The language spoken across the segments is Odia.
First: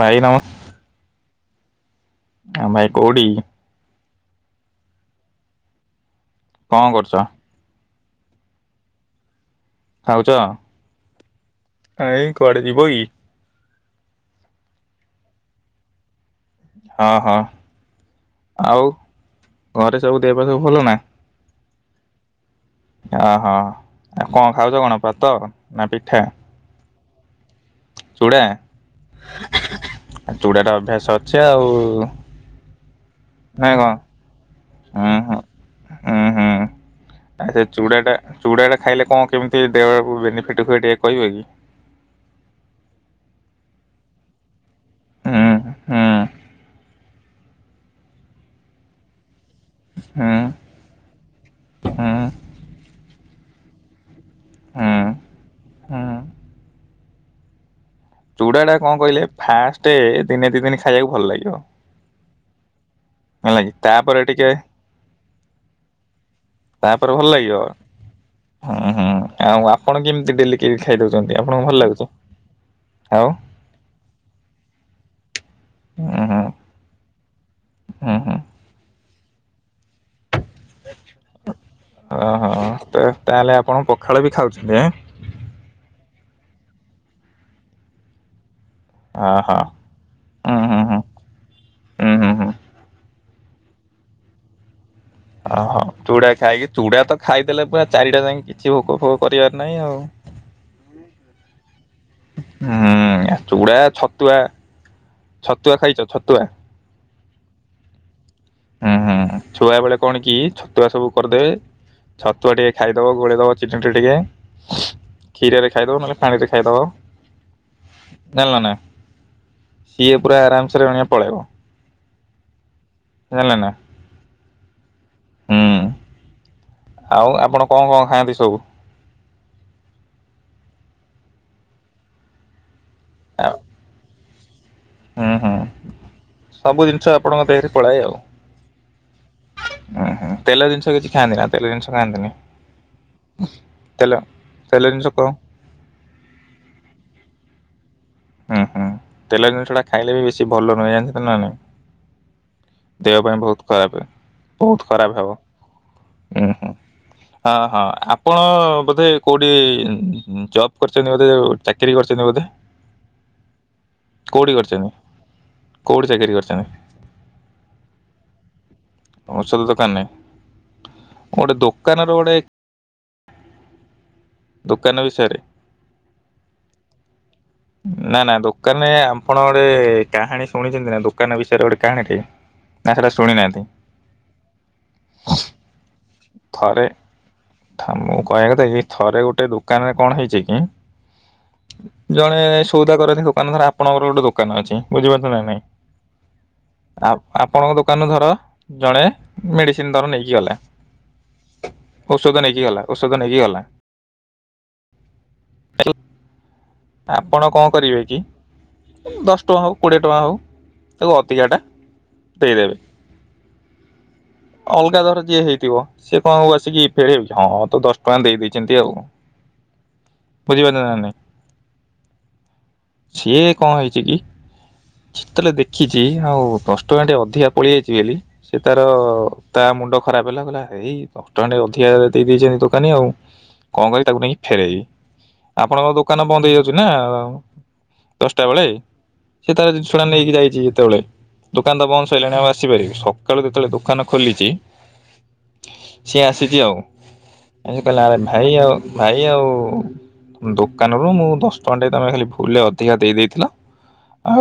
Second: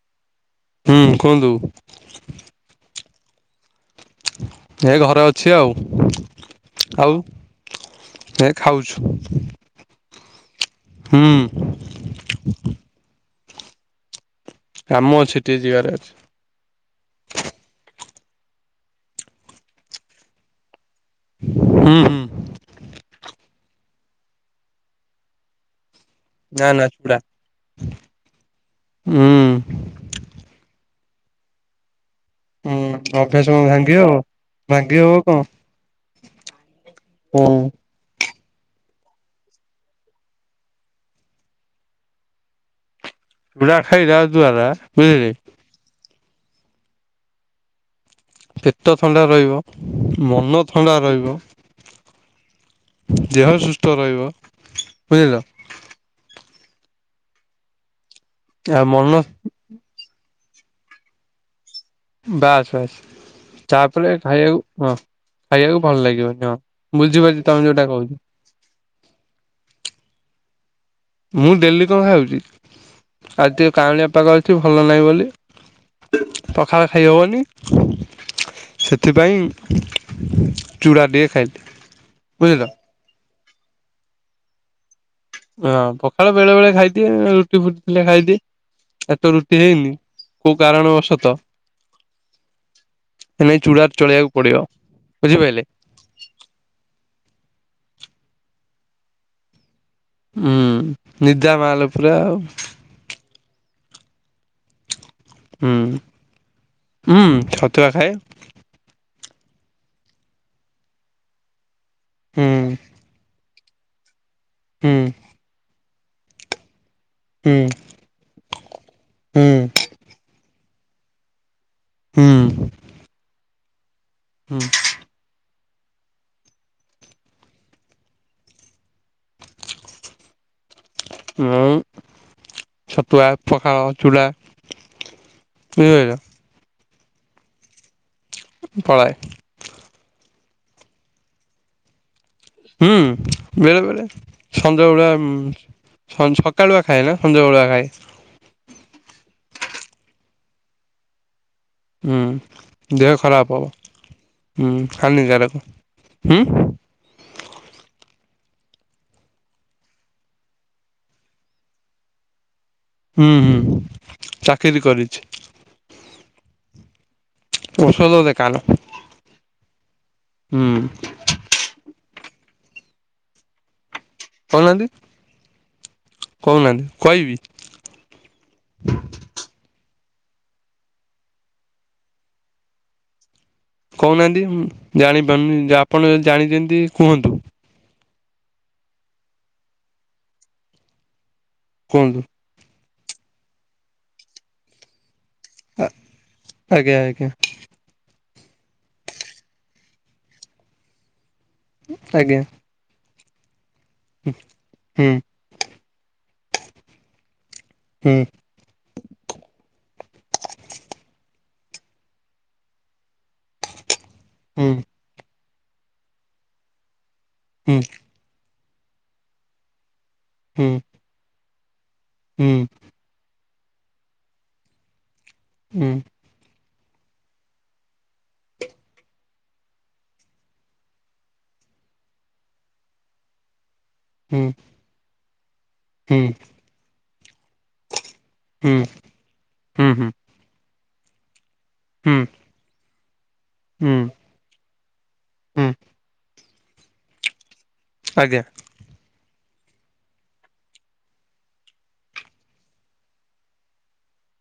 ଭାଇ ନମସ୍କ ହୁଁ କୁହନ୍ତୁ। ଭାଇ କୋଉଠି? ଏଇ ଘରେ ଅଛି ଆଉ। କଣ କରୁଛ? ହେ ଖାଉଛୁ। ଖାଉଛ? ହୁଁ। କାଇଁ କୁଆଡେ ଯିବ କି? କାମ ଅଛି ଟିକେ ଯିବାର ଅଛି। ହଁ ହଁ ଆଉ ଘରେ ସବୁ ଦେହ ଫେହ ସବୁ ଭଲ ନା? ହୁଁ ହୁଁ। ଓ ହୋ ଆଉ କଣ ଖାଉଛ କଣ ଭାତ ନା ପି ନା ନା ଚୁଡା। ଚୁଡା ହୁଁ। ଚୁଡ଼ାର ଅଭ୍ୟାସ ଅ ଆଛି ଆଉ। ହୁଁ। ଅଭ୍ୟାସ କଣ ଭାଙ୍ଗିହବ ହୁଁ ଭାଙ୍ଗିହବ ହୁଁ ହୁଁ କଣ ହୁଁ। ଚୁଡ଼ା ଟା ଖାଇଲେ କଣ କେମିତି ଦେହ ବେନିଫିଟ୍ ହୁଏ ଟିକେ କହିବେ କି? ଚୁଡା ଖାଇବା ଦ୍ଵାରା ବୁଝିଲେ। ହୁଁ ହୁଁ ପେଟ ଥଣ୍ଡା ରହିବ। ହୁଁ ମନ ଥଣ୍ଡା ରହିବ ହୁଁ ହୁଁ ଦେହ ସୁ ସ୍ଥ ରହିବ। ବୁଝିଲ। ହୁଁ। ଚୁଡା ଟା ଆଉ କଣ ମନ କହିଲେ ଫାଷ୍ଟେ ଦିନେ ଦି ଦିନ ଖାଇବାକୁ ଭଲ ଲାଗିବ। ବାସ୍ ବାସ୍। ହେଲା କି ତାପରେ ଟିକେ ଖାଇବାକୁ ହଁ ଖାଇବାକୁ ଭଲ ଲାଗିବନି ହଁ ତାପରେ ଭଲ ବୁଝି ପାରୁଛି ଲାଗିବ। ତମେ ଯୋଉଟା କହୁଛ। ହୁଁ ହୁଁ ଆଉ ଆପଣ କେମିତି ଡେଲି କେକ୍ ଖାଇଦଉଛନ୍ତି ମୁଁ ଆପଣଙ୍କୁ ଭଲ ଡେଲି କଣ ଲାଗୁଛି? ଖାଉଛି ଆଉ ଆଜି ଟିକେ କାଉଁଳିଆ ପାଗ ଅଛି ଭଲାଗିବ ବୋଲି ହୁଁ ହୁଁ ପଖାଳ ଖାଇହବନି ହୁଁ ହୁଁ। ସେଥିପାଇଁ ଚୂଡ଼ାଟିକେ ଖାଇ ହଁ ହଁ ତ ତାହେଲେ ଆପଣ ପଖାଳ ବି ଖାଉଥିଲେ ଆଁ? ହଁ ପଖାଳ ବେଳେ ବେଳେ ଖାଇଦିଏ ରୁଟି ଫୁଟିଥିଲେ ଖାଇଦିଏ। ଆଜି ତ ଓହୋ ରୁଟି ହେଇନି କୋଉ ହୁଁ ହୁଁ କାରଣ ହୁଁ ବଶତଃ। ହୁଁ ହୁଁ ହୁଁ ଏନେ ଚୂଡ଼ାର ଚଳେଇବାକୁ ପଡିବ। ଓ ବୁଝିପାରିଲେ। ହୋ ଚୁଡା ଖାଇକି ଚୁଡା ତ ଖାଇ ଦେଲେ ପୁରା ଚାରିଟା ଯାକେ କିଛି ଭୋକ ଫୋକ କରିବାର ନାହିଁ ଆଉ। ହୁଁ ନିଦା ମାଲୋ ହୁଁ ଚୁଡା ଛ ତୁଆ ଛତୁଆ ହୁଁ ଖାଇଛ ଛତୁଆ? ହୁଁ। ହୁଁ ହୁଁ ଛୁଆ ବେଳେ କଣ କି ଛୁଆ ସବୁ କରିଦେବେ। ହୁଁ ଛତୁଆ ଟିକେ ଖାଇଦବ ଗୋଳେଇ ଦବ ଚିକେନ ଟା ଟିକିଏ ହୁଁ। ଖାଇଦବ ନହେଲେ ପାଣିରେ ଖାଇଦବ। ହୁଁ ଜାଣିଲନା ହୁଁ ସିଏ ପୁରା ଆରାମ ସେ ରେଣଆ ପଳେଇବ। ହୁଁ। ହେଲା ନା? ହୁଁ। ହୁଁ ଆଉ ଆପଣ କଣ କଣ ଖାଆନ୍ତି ସବୁ? ମୁଁ ଛତୁଆ, ପଖାଳ, ଚୁଡ଼ା। ବୁଝିପାଇଲ? ଷ ଆପଣଙ୍କ ଦେହରେ ପଳାଏ ଆଉ। ପଳାଏ ହୁଁ ହୁଁ ତେଲ ଜିନିଷ କିଛି ଖାଆନ୍ତିନା ତେଲ ଜିନିଷ ଖାଆନ୍ତିନି। ହୁଁ ବେଳେ ବେଳେ ତେଲ ତେଲ ସଞ୍ଜ ଜିନିଷ ବେଳୁଆ କ ସଞ୍ଜ ସକାଳୁଆ ଖାଏ ନା ସଞ୍ଜ ବେଳୁଆ ଖାଏ। [inaudible] ଉଁ ହୁଁ ତେଲ ଜିନିଷଟା ଖାଇଲେ ବି ବେଶୀ ଭଲ ନୁହେଁ ଜାଣିଛ ନା ନାଇଁ? ହୁଁ ଦେହ ଖରାପ ହବ ହୁଁ ବହୁତ ଖରାପ ଖାଲି ହବ ଜର ହୁଁ ହଁ ହଁ ଆପଣ ବୋଧେ କୋଉଠି ଜବ୍ କରିଛନ୍ତି ବୋଧେ ଚାକିରି କରିଛନ୍ତି ବୋଧେ? ହୁଁ ହୁଁ କୋଉଠି ଚାକିରି କରିଛନ୍ତି କରିଛି କୋଉଠି ଚାକିରି କରିଛନ୍ତି ଔଷଧ ଦେକାନ। ଔଷଧ ଦୋକାନରେ ଗୋଟେ ଦୋକାନରେ ଗୋଟେ [inaudible] ଦୋକାନ ବିଷୟରେ। କହୁନାନ୍ତି କହିବି ନା ନା ଦୋକାନେ ଆପଣ ଗୋଟେ କାହାଣି ଶୁଣିଚନ୍ତି ନା ଦୋକାନ ବିଷୟରେ ଗୋଟେ କାହାଣୀ ଟେ ନା ହେରା ଶୁଣି ନାହାନ୍ତି। କହୁନାହାନ୍ତି ଜାଣିପାରୁନି ଯ ଆପଣ ଯଦି ଜାଣିଚନ୍ତି କୁହନ୍ତୁ? କହିଆ କଥା କି ଥରେ ଗୋଟେ ଦୋକାନରେ କଣ ହେଇଚି କି କୁହନ୍ତୁ ମାନେ ସଉଦା କରନ୍ତି ଦୋକାନ ଧର ଆପଣଙ୍କର ଗୋଟେ ଦୋକାନ ଅଛି, ବୁଝିପାର ନ ନାଇଁ ଆଜ୍ଞା ଆଜ୍ଞା ଆପଣଙ୍କ ଦୋକାନରୁ ଧର ଜଣେ ମେଡିସିନ ଦର ନେଇକି ଗଲା। ଔଷଧ ନେଇକି ଗଲା, ଓସ୍ ଚକ ନେଇଗଲା। ହୁ ହୁଁ। [inaudible] ଆପ୍। ଆପଣ କଣ କରିବେ ହୁଁ କି ଦଶ ଟଙ୍କା ହଉ କୋଡ଼ିଏ ଟଙ୍କା ହଉ ତାକୁ ଅଧିକାଟା ଟେରେଳ। ହୁଁ ଅଲଗା ଦର ଯେ ହେଇ ଚିବ ସେଏ କଣ ଆଉ ଆସିକି ଏ ହଁ ହୁଁ ତ ଦଶଟଙ୍କା ଦେଇଦେଇଛି। ଚିନ୍ତି ଆଉ। ବୁଝିବ ହୁଁ ନା ନାଇଁ। ହୁଁ। କଅଁ ହେଉଛି କି। ଛିତେଲ ଦେଖିଛି ଆଉ ଦଶ ଟଙ୍କାଟିଏ ଅଧିକା ପଳି ଆଇଛି ବୋଲି ସେ ତାର ତା ମୁଣ୍ଡ ଖରାପ ହେଲା ଏଇ ଦଶଟଙ୍କା ଅଧିକା ଦେଇ ଦେଇେଇଛନ୍ତି ଦୋକାନୀ ଆଉ। କଣ କରିିବି ତାକୁ ନେଇକି ହୁଁ ହୁଁ ଫେରଇବି ଆପଣଙ୍କ ହୁଁ ଦୋକାନ ହୁଁ ହୁଁ ବନ୍ଦ ହେଇଯାଉ ସିଏନା ଦଶଟା ବେଳେ ସିଏ ତାର ଜିନିଷଟା ନେଇକି ଯାଇଛି ଯେତେବେଳେ ଦୋକାନ ତ ବନ୍ଦ ସରିଲାଣି ଆଉ ଆସିପାରିବି ସ ସକାଳୁ ଯେତେବେଳେ ହୁଁ ହୁଁ ଦୋକାନ ଖୋଲିଛି ହୁଁ ସେ ସେଥିଉ ଆଜି କାଲି ଆଜ୍ଞା ଭାଇ ଆଉ ଭାଇ ଆଉ ଦୋକାନରୁ ମୁଁ ଦଶ ଟଙ୍କା ଟ ତମେ ଖାଲି ଭୁଲରେ ଅଧିକା ଦେଇ ଦେଇେଇଥିଲ, ଆଉ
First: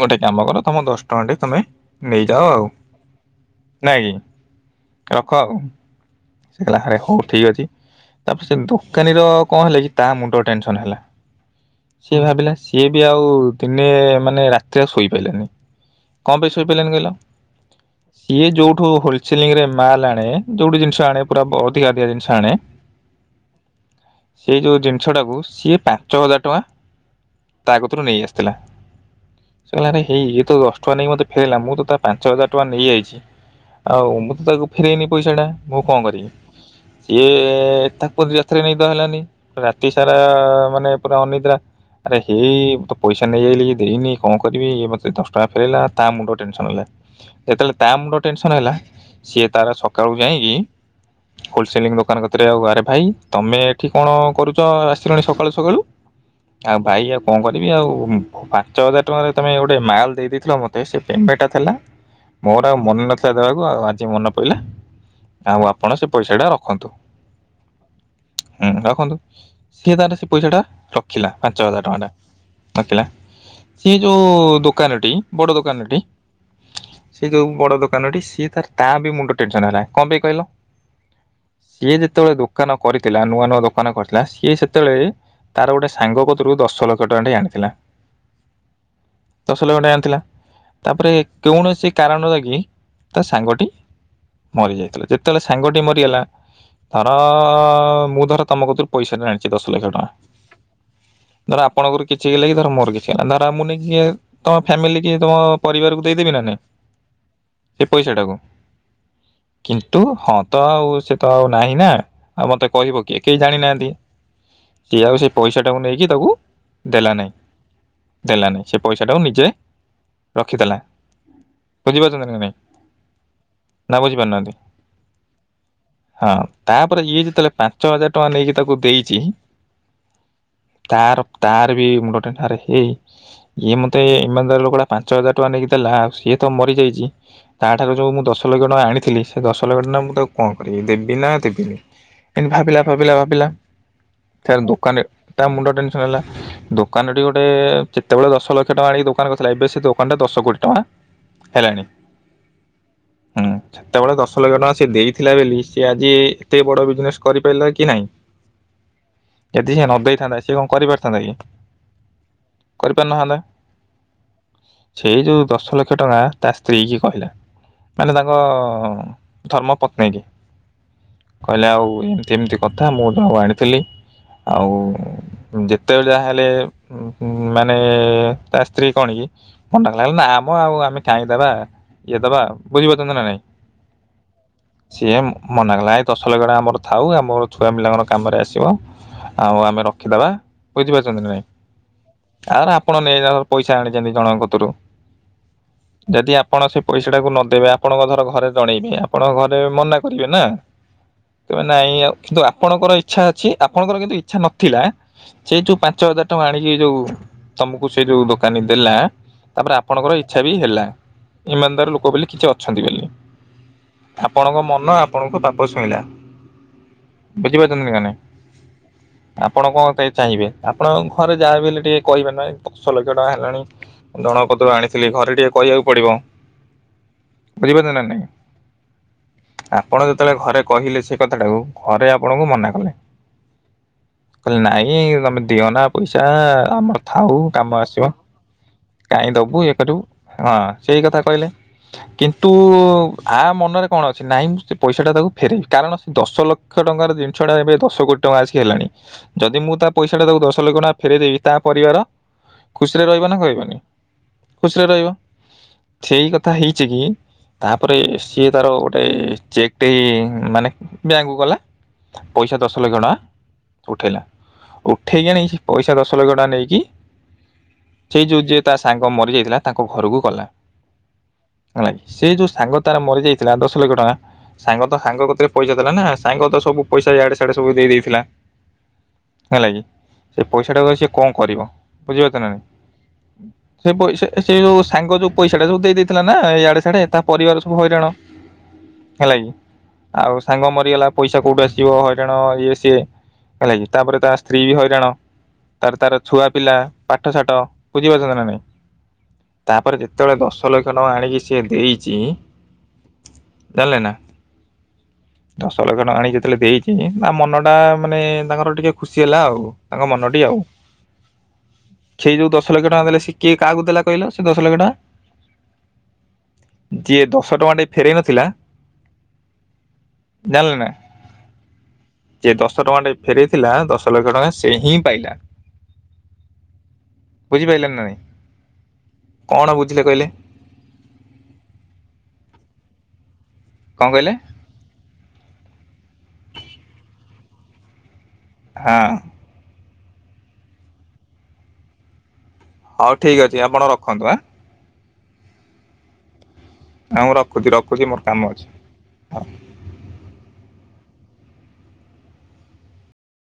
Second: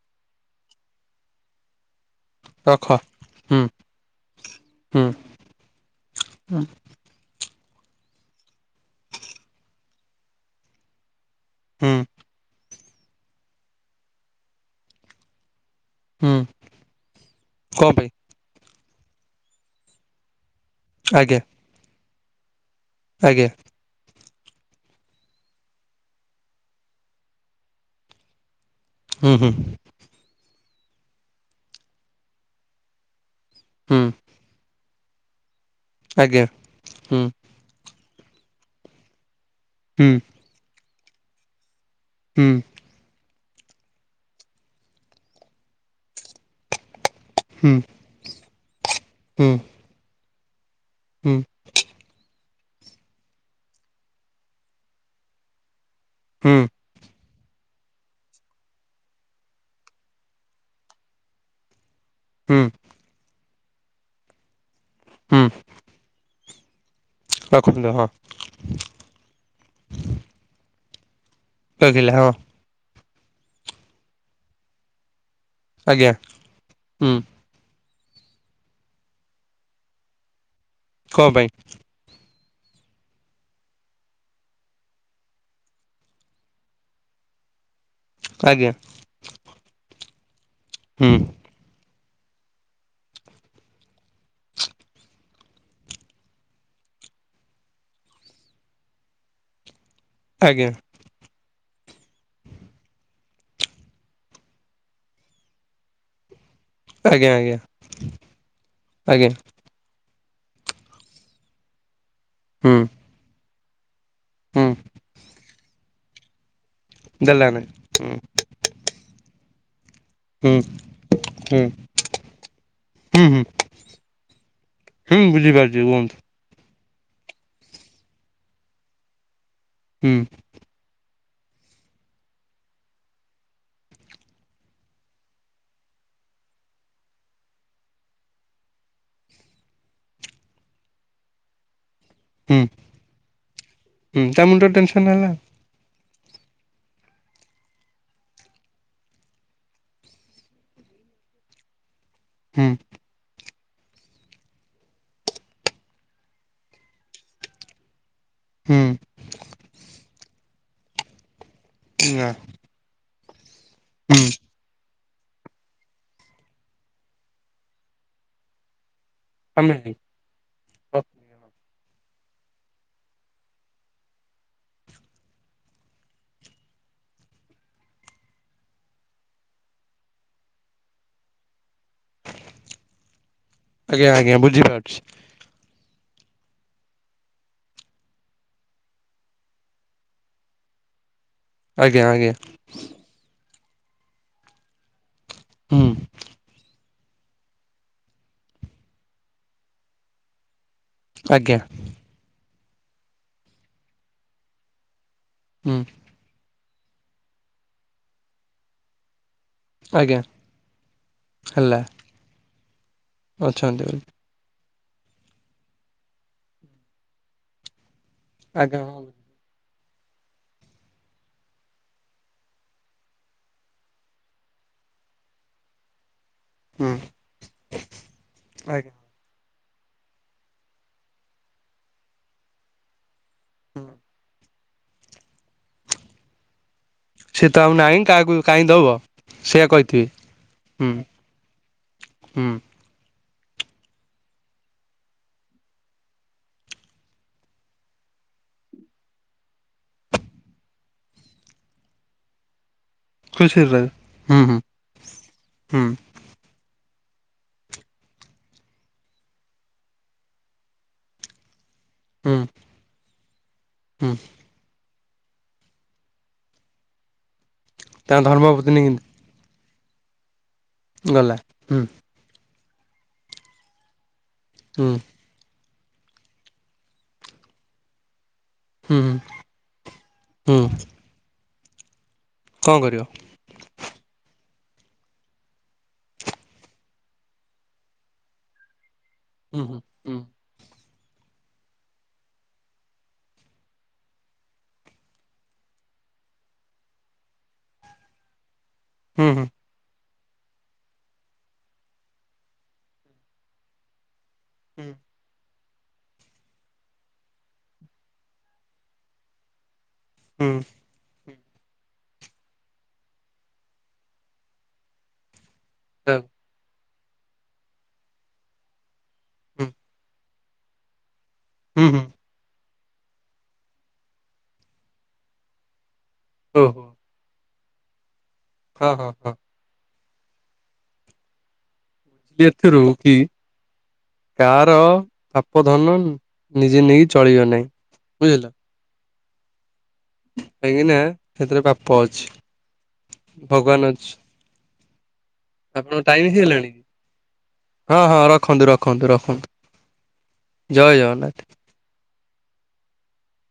ଗୋଟେ କାମ କର ତମ ଦଶ ଟଙ୍କା ଟା ତମେ ନେଇଯାଅ ଆଉ ରଖ ହୁଁ ନାଇଁ ହୁଁ କି ରଖ ଆଉ। ସେ କହିଲା ହରେ ହଉ ଠିକ ଅଛି ତାପ ସେ ଦୋକାନୀ ର କଣ ହେଲା କି ତା ମୁଣ୍ଡ ଟେନସନ ହେଲା। ହୁଁ ସିଏ ଭାବିଲା ସିଏ ବି ଆଉ ଦିନେ ମାନେ ରାତିରେ ଆଉ ଶୋଇପାରିଲାନି। କଣ ହୁଁ ପାଇଁ ସୋଇପାରିଲାଣି କହିଲ କଣ ପାଇଁ ସିଏ ଯୋଉଠି ଯୋଉ ହୋଲସେଲିଙ୍ଗ୍ ରେ ମାଲ ଆଣେ ଯୋଉ ଆଜ୍ଞା ଜିନି [unintelligible] ଥାଣେ ଆଜ୍ଞା। ସେଇ ଯୋଉ ଜିନିଷ ଟାକୁ ସିଏ ପାଞ୍ଚ ହଜାର ଟଙ୍କା ତା କତିରୁ ନେଇ ଆସିଥିଲା। ହୁଁ ହୁଁ ଆରେ ହେଇ ଏଇତ ନେଇ ମତେ ଫେରିଲ ମୁଁ ତ ତା ପାଞ୍ଚ ହଜାର ଟଙ୍କା ନେଇଯାଇଛି। ହୁଁ ଆଉ ମୁଁ ତ ତାକୁ ଫେରେଇନି ପଇସା ଟା କଣ କରିବା ଆଜ୍ଞା ହୁଁ ଇଏ ତା ମତେ ରାତିରେ ନିଦ ହେଲାନି। ରାତି ହୁଁ ସାରା ମାନେ ପୁରା ଅନିଦ୍ରା ଆରେ ହୁଁ ହେଇ ତ ପଇସା ସେ ନେଇ ଯାଇଚି ଦେଇନି କଣ କରିବି ଇଏ ମତେ ଦଶ ଟଙ୍କା ଫେରାଇଲା ତା ମୁଣ୍ଡ ଟେନସନ ହେଲା। ହୁଁ ଯେତେବେଳେ ତା ମୁଣ୍ଡ ଟେନସନ କଣ ହେଲା? ସିଏ ହୁଁ ତାର ସକାଳୁ କାଇଁ କି ହୁଁ ହୋଲସେଲିଂ ଦୋକାନ କଥା ଆଉରେ ଭାଇ ତମେ ଏଠି କଣ କରୁଛ ଆସିଲଣି ସକାଳୁ ସକାଳୁ ହୁଁ ଆଉ ଭାଇ ଆଉ କଣ କରଛ? ଆଉ ପାଞ୍ଚ ହଜାର ଟଙ୍କାରେ ତମେ ଗୋଟେ ମାଲ ଦେଇ ଦେଇେଇଥିଲ ମତେ ସେ ପେମେଣ୍ଟ ଟା ଥିଲା ହୁଁ ମୋର ଆଉ ମନ ନଥିଲା। ଦେବାକୁ ଆଉ ଆଜି ମନେ ପଡିଲା। ହୁଁ ଆଉ ଆପଣ ସେ ପଇସା ରଖ ଖନ୍ତୁ। ରଖନ୍ତୁ ହଁ ହୁଁ ରଖନ୍ତୁ ସିଏ ତାହଲେ ସେ ପଇସା ଟା ରଖ ଖିଲା ପାଞ୍ଚ ହଜାର ଟଙ୍କା ଟା ରଖିଲେ ହଁ ନଖିଲା ସେ ଯୋଉ ଦୋକାନଟି ବଡ ଦୋକାନ ଏଟି ଆଜ୍ଞା ହୁଁ ସେ ଯୋଉ ବଡ ଦୋକା ଦୋକାନ ଟି ସିଏ ତାର ତା ବି ମୁଣ୍ଡ ଟେନସନ ହେଲା କଣ ପାଇଁ କହିଲ କଣ ପାଇଁ ସିଏ ଯେତେବେଳେ ଦୋ ଦୋକାନ କରିଥିଲା ନୂଆ ନୂଆ ଦୋକାନ କରିଥିଲା ସିଏ ସେତେବେଳେ ତାର ଗୋଟେ ସାଙ୍ଗ କତରୁ ଦଶ ଲକ୍ଷ ଟଙ୍କା ଟ ଆଣିଥିଲା। ଆଜ୍ଞା ଦଶ ଲକ୍ଷ ଟଙ୍କା ଆଣିଥିଲା। ତାପରେ ହୁଁ କୌଣସି କାରଣ ଲାଗି ତା ସାଙ୍ଗଟି ମରିଯାଇଥିଲା ଯେ ଯେତେଲେ ସାଙ୍ଗଟି ମରିଗଲା ଧର ମୁଁ ଧର ତମ ଥର ପଇସା ଆଣିଛି ଦଶ ଲକ୍ଷ ଟଙ୍କା ଆଜ୍ଞା ଧର ଆପଣଙ୍କର କିଛି ହେଲା କି ଧର ମୋର କିଛି ହେଇଲା ଧର ମୁଁନି କି ତମ ଫ୍ୟାମିଲି କି ତମ ପରିବାରକୁ ଦେଇଦେବି ନା ନାଇଁ? ଆଜ୍ଞା ଆଜ୍ଞା ସେ ପଇସା ଟାକୁ ଆଜ୍ଞା। କିନ୍ତୁ ହଁ ତ ଆଉ ସେ ତ ଆଉ ନାହିଁ ନା ଆଉ ମତେ ହୁଁ କହିବ କି କେହି ଜାଣିନାହାନ୍ତି। [unintelligible] ହୁଁ ସିଏ ଆଉ ସେଇ ପଇସା ଟାକୁ ନେଇକି ତାକୁ ଦେଲା ନାହିଁ ଦେଲାନି ହୁଁ ଦେଲ ନାହିଁ ସେ ପଇସା ଟାକୁ ନିଜେ ହୁଁ ରଖିଥିଲା ହୁଁ ବୁଝିପାରୁଛନ୍ତି ନା ନାଇଁ ହୁଁ ହୁଁ ନା ବୁଝି ପାରୁନାହାନ୍ତି? ହୁଁ ବୁଝିପାରୁଛି କୁହନ୍ତୁ। ତାପରେ ଇଏ ଯେତେବେଳେ ପାଞ୍ଚ ହଜାର ଟଙ୍କା ନେଇକି ତାକୁ ଦେଇଛି। ହୁଁ। ତାର ତାର ବି ମୁଣ୍ଡ ଟେ ଆରେ ହେଇ ଇଏ ମତେ ଇମାନ୍ଦାର ର ଲୋକ ଟା ପାଞ୍ଚ ହଜାର ଟଙ୍କା ନେଇକି ଦେଲା ଆଉ ସିଏ ତ ମରିଯାଇଛି ତା ଠାରୁ ଯୋଉ ମୁଁ ଦଶ ଲକ୍ଷ ଟଙ୍କା ଆଣିଥିଲି ସେ ଦଶ ଲକ୍ଷ ଟଙ୍କା ନା ମୁଁ ତାକୁ କଣ କରିବି ଦେବି ନା ଦେବିନି। ଏମତି ହୁଁ ଭାବିଲା ଭାବିଲା ଭାବିଲା ହୁଁ ତା ତାର ମୁଣ୍ଡ ଦୋକାନ ଟେନସନ ହେଲା ତା ମୁଣ୍ଡ ଟେନ୍ ଲା ଦୋକାନ ଟି ଗୋଟେ କେତେବେଳେ ଦଶ ଲକ୍ଷ ଟଙ୍କା ଆଣିକ ଦୋକାନ କଥିଲା ଏବେ ସେ ଦୋକାନ ଟା ଦଶ କୋଟି ଟଙ୍କା ହେଲାଣି। ହୁଁ। ହୁଁ ସେତେବେଳେ ଦଶ ଲକ୍ଷ ଟଙ୍କା ସେ ଦେଇଥିଲା ବେଲି ସେ ଆଜି ଏତେ ବଡ ବିଜନେସ କରିପାରିଲା କି ନାଇଁ। ହୁଁ ଯଦି ସେ ନଦେଇ ଥାନ୍ତା ସେ କଣ କରିପାରିଥାନ୍ତା କି? ନା କରିପାରି ନଥାନ୍ତା। ହୁଁ। ସେଇ ଯୋଉ ଦଶ ଲକ୍ଷ ଟଙ୍କା ତା ସ୍ତ୍ରୀ କି କହିଲା ମାନେ ତାଙ୍କ ଧର୍ମ ଆମେ ପତ୍ନୀକି କହିଲେ ଆଉ ଏମିତି ଏମିତି କଥା ମୁଁ ଜଣକୁ ଆଣିଥିଲି ଆଉ ଯେତେବେଳେ ଯାହା ହେଲେ ମାନେ ତା ସ୍ତ୍ରୀ କଣ କି ଫଣ୍ଡା କଲା ନାମ ଆଉ ଆମେ କାଇଁ ଦବା। ଇଏ ଦବା ବୁଝିପାରୁଚନ୍ତି ନା ନାଇଁ। ଆଜ୍ଞା ଆଜ୍ଞା ବୁଝିପାରୁଛି ସିଏ ମନାକଲା। ଦଶ ଲକ୍ଷ ଟଙ୍କା ଆମର ଥାଉ ଆମ ଛୁଆ ପିଲାଙ୍କର କାମରେ ଆସିବ ଆଉ ଆମେ ରଖିଦବା ବୁଝିପାରୁଛନ୍ତି ନା ନାହିଁ। ଆଜ୍ଞା ଆଜ୍ଞା ଆରେ ଆପଣ ନେଇଯା ପଇସା ଆଣିଛନ୍ତି ଜଣଙ୍କକତରୁ। ହୁଁ ଯଦି ଆପଣ ସେ ପଇସାଟାକୁ ନଦେବେ ଆପଣଙ୍କ ଧର ଘରେ ଜଣେଇବେ ଆ ଆପଣଙ୍କ ଘରେ ମନା କରିବେ ନା। ଆଜ୍ଞା ତେବେ ନାଇଁ ଆଉ କିନ୍ତୁ ଆ ଆପଣଙ୍କର ଇଚ୍ଛା ଅଛି ଆପଣଙ୍କର କିନ୍ତୁ ଇଚ୍ଛା ନଥିଲା। ସେଇ ଯୋଉ ହୁଁ ପାଞ୍ଚ ହଜାର ଟଙ୍କା ଆଣିି ଇଏ ଯୋଉ ତମକୁ ସେ ଯୋଉ ଦୋକାନୀ ଦେଲା ତାପରେ ଆପଣଙ୍କର ଆଜ୍ଞା ଇଚ୍ଛା ବି ହେଲା। ଇମାନ୍ଦାର ଲୋକ ବୋଲି କିଛି ଛନ୍ତିଵଲି ଅ ଆପଣଙ୍କ ମନ ନ ଆପଣଙ୍କ ପାପ ଛୁଇଁଲା ବୁଝିପାରୁଛନ୍ତିନ କେନେ। ଆଜ୍ଞା ହଁ। ତେ ଚାହିଁବେ ଆପଣ ଘରେ ଯାହାଵି ହେଲେ ଟିକେ କହିବେ ନା ଦଶ ଲକ୍ଷ ଟଙ୍କା ହେଲାଣି ଜଣକତ୍ରୁ ଆଣିଥିଲି ଘରେ ଟିକେ କହିବାକୁ ପଡିବ। ହୁଁ ବୁଝିପାରୁଚ ନା ନାହିଁ। ଆଜ୍ଞା ଆପଣ ଯେତେବେଳେ ଘରେ କହିଲେ ସେ କଥାଟାକୁ ଘରେ ଆପଣଙ୍କୁ ମନା କଲେ। ହୁଁ। କହିଲେ ନାଇଁ ତମେ ଦିଅନା ପଇସା ଆମର ଥାଉ ସିଏ ତ ଆଉ କାମ ନାହିଁ ଆସିବ କାହାକୁ କାହିଁ ଦବ କାଇଁ ଦବୁ ସେଇଆ ଇଏ କରିବୁ କହିଥିବେ ହଁ ହୁଁ ସେଇ କଥା କହିଲେ। କିନ୍ତୁ ହୁଁ ଆ ମ ମନରେ କଣ ଅଛି ନାଇଁ ମୁଁ ସେ ପଇସା ଟା ତାକୁ ଫେରାଇବି। କାରଣ ସେ ଦଶ ଲକ୍ଷ ଟଙ୍କାର ଜିନିଷ ଟା ଏବେ ଦଶ କୋଟି ଟଙ୍କା ଆସିକି ହେଲାଣି। ଯଦି ମୁଁ ତା ପଇସା ଟା ତାକୁ ଦଶ ଲକ୍ଷ ଟଙ୍କା ଫେରଇଦେବି ତା ପରିବାର ଖୁସିରେ ରହିବ ନା ଖୁସିରେ ରହିବନି। ରହିବେ। ହୁଁ ହୁଁ ଖୁସିରେ ରହିବ ହୁଁ ସେଇ କଥା ହେଇ [unintelligible] ତାପରେ ସିଏ ତାର ଗୋଟେ ଚେକ୍ ଟେ ମାନେ ବ୍ୟାଙ୍କକୁ ଗଲା। ହୁଁ ପଇସା ଦଶ ଲକ୍ଷ ଟଙ୍କା। ହୁଁ ଉଠେଇଲା। ଉଠେଇକି ଆଣିକି ସେ ପଇସା ଦଶ ଲକ୍ଷ ଟଙ୍କା ନେଇକି ତାଙ୍କ ସେଇ ଯୋଉ ଯିଏ ତା ଧର୍ମପତ୍ନୀ ସାଙ୍ଗ ମରି ଯାଇଥିଲା? ତାଙ୍କ ଘରକୁ ଗଲା। ଗଲା ହୁଁ। ହେଲା କି ସେ ଯୋଉ ସାଙ୍ଗ ତାର ମରିଯାଇଥିଲା ଦଶ ଲକ୍ଷ ଟଙ୍କା ସାଙ୍ଗ ହୁଁ ତ ସାଙ୍ଗ କତିରେ ପଇସା ଦେଲା ନା ସାଙ୍ଗ ତ ସବୁ ପଇସା ଇଆଡେ ସଆଡେ ସବୁ ଦେଇ ଦେଇଥିଲା। ହୁଁ ହେଲା କିି ସେ ହୁଁ ପଇସା ଟାକୁ ଆଉ ସେ କଣ କରିବ। ବୁଝିପାରୁଚ ନା ନାଇଁ କଣ କରିବ ସେ ପଇସା ସେଇ ଯୋଉଁ ସାଙ୍ଗ ଯୋଉଁ ପଇସା ଟା ସବୁ ଦେଇ ଦେଇଥିଲା ନା ଇଆଡେ ସଆଡେ ତା ପରିବାର ହଇରାଣ। ହେଲା କିି ହୁଁ ହୁଁ ହୁଁ ଆଉ ସାଙ୍ଗ ମରିଗଲା। ପଇସା କୋଉଠୁ ଆସିବ ହଇରାଣ ଇଏ ସିଏ ହେଲା କିି ତାପରେ ତା ସ୍ତ୍ରୀ ବି ହଇରାଣ ତାର ତାର ଛୁଆ ପିଲା ପାଠ ସାଠ ବୁଝିପାରୁଛ ନା ନାଇଁ। ହୁଁ ହୁଁ ତାପରେ ଯେ ଯେତେବେଳେ ଦଶ ଲକ୍ଷ ଟଙ୍କା ଆଣିକି ସିଏ ଦେଇଚି ଜାଣିଲ ନା। ହୁଁ। ଦଶ ଲକ୍ଷ ଟଙ୍କା ଆଣି ଯେତେବେଳେ ଦେଇଛି ତା ମନ ଟା ମାନେ ତାଙ୍କର ଟିକେ ଖୁସି ହେଲା ଆଉ। ତାଙ୍କ ମନଟି ହୁଁ ହୁଁ ଆଉ। ସେଇ ଯୋଉ ଦଶ ଲକ୍ଷ ଟଙ୍କା ଦେଲେ ସିଏ କିଏ କାହାକୁ ଦେଲା କହିଲ ସେ ଦଶ ଲକ୍ଷ ଟଙ୍କା? କାହାକୁ। ଯିଏ ଦ ସେ ଟଙ୍କା ଟେ ଫେରେଇ ନଥିଲା ହୁଁ। ଜାଣିଲେ ନା। ହୁଁ ହୁଁ। ଯିଏ ଦଶ ଟଙ୍କା ଟେ ଫେରେଇଥିଲା ଦଶ ଲକ୍ଷ ଟଙ୍କା ସେ ହିଁ ପାଇଲା। ଓ ହୋ। ବୁଝିପାଇଲେ ନା ନାଇଁ। କହ ହଁ ହଁ। [unintelligible] କହିଲେ। [unintelligible] କଣ କହିଲେ କାହାର ପାପ ଧନ ନିଜେନେଇ ଚ ଚଳିବ ନାହିଁ। ହଁ। କାହିଁକି ନା ସେଥିରେ ବାପ ଅଛି। ହଉ ଠିକ ଅଛି ଆପଣ ରଖନ୍ତୁ ଆଁ ଆପଣଙ୍କ ଟାଇମ୍ [unintelligible] ଗଲାଣି। ହଁ ମୁଁ ରଖୁଛି ହଁ ରଖୁଛି ମୋର ହଁ କାମ ଅଛି ରଖନ୍ତୁ ରଖନ୍ତୁ ରଖନ୍ତୁ ଜୟ ଜଗନ୍ନାଥ।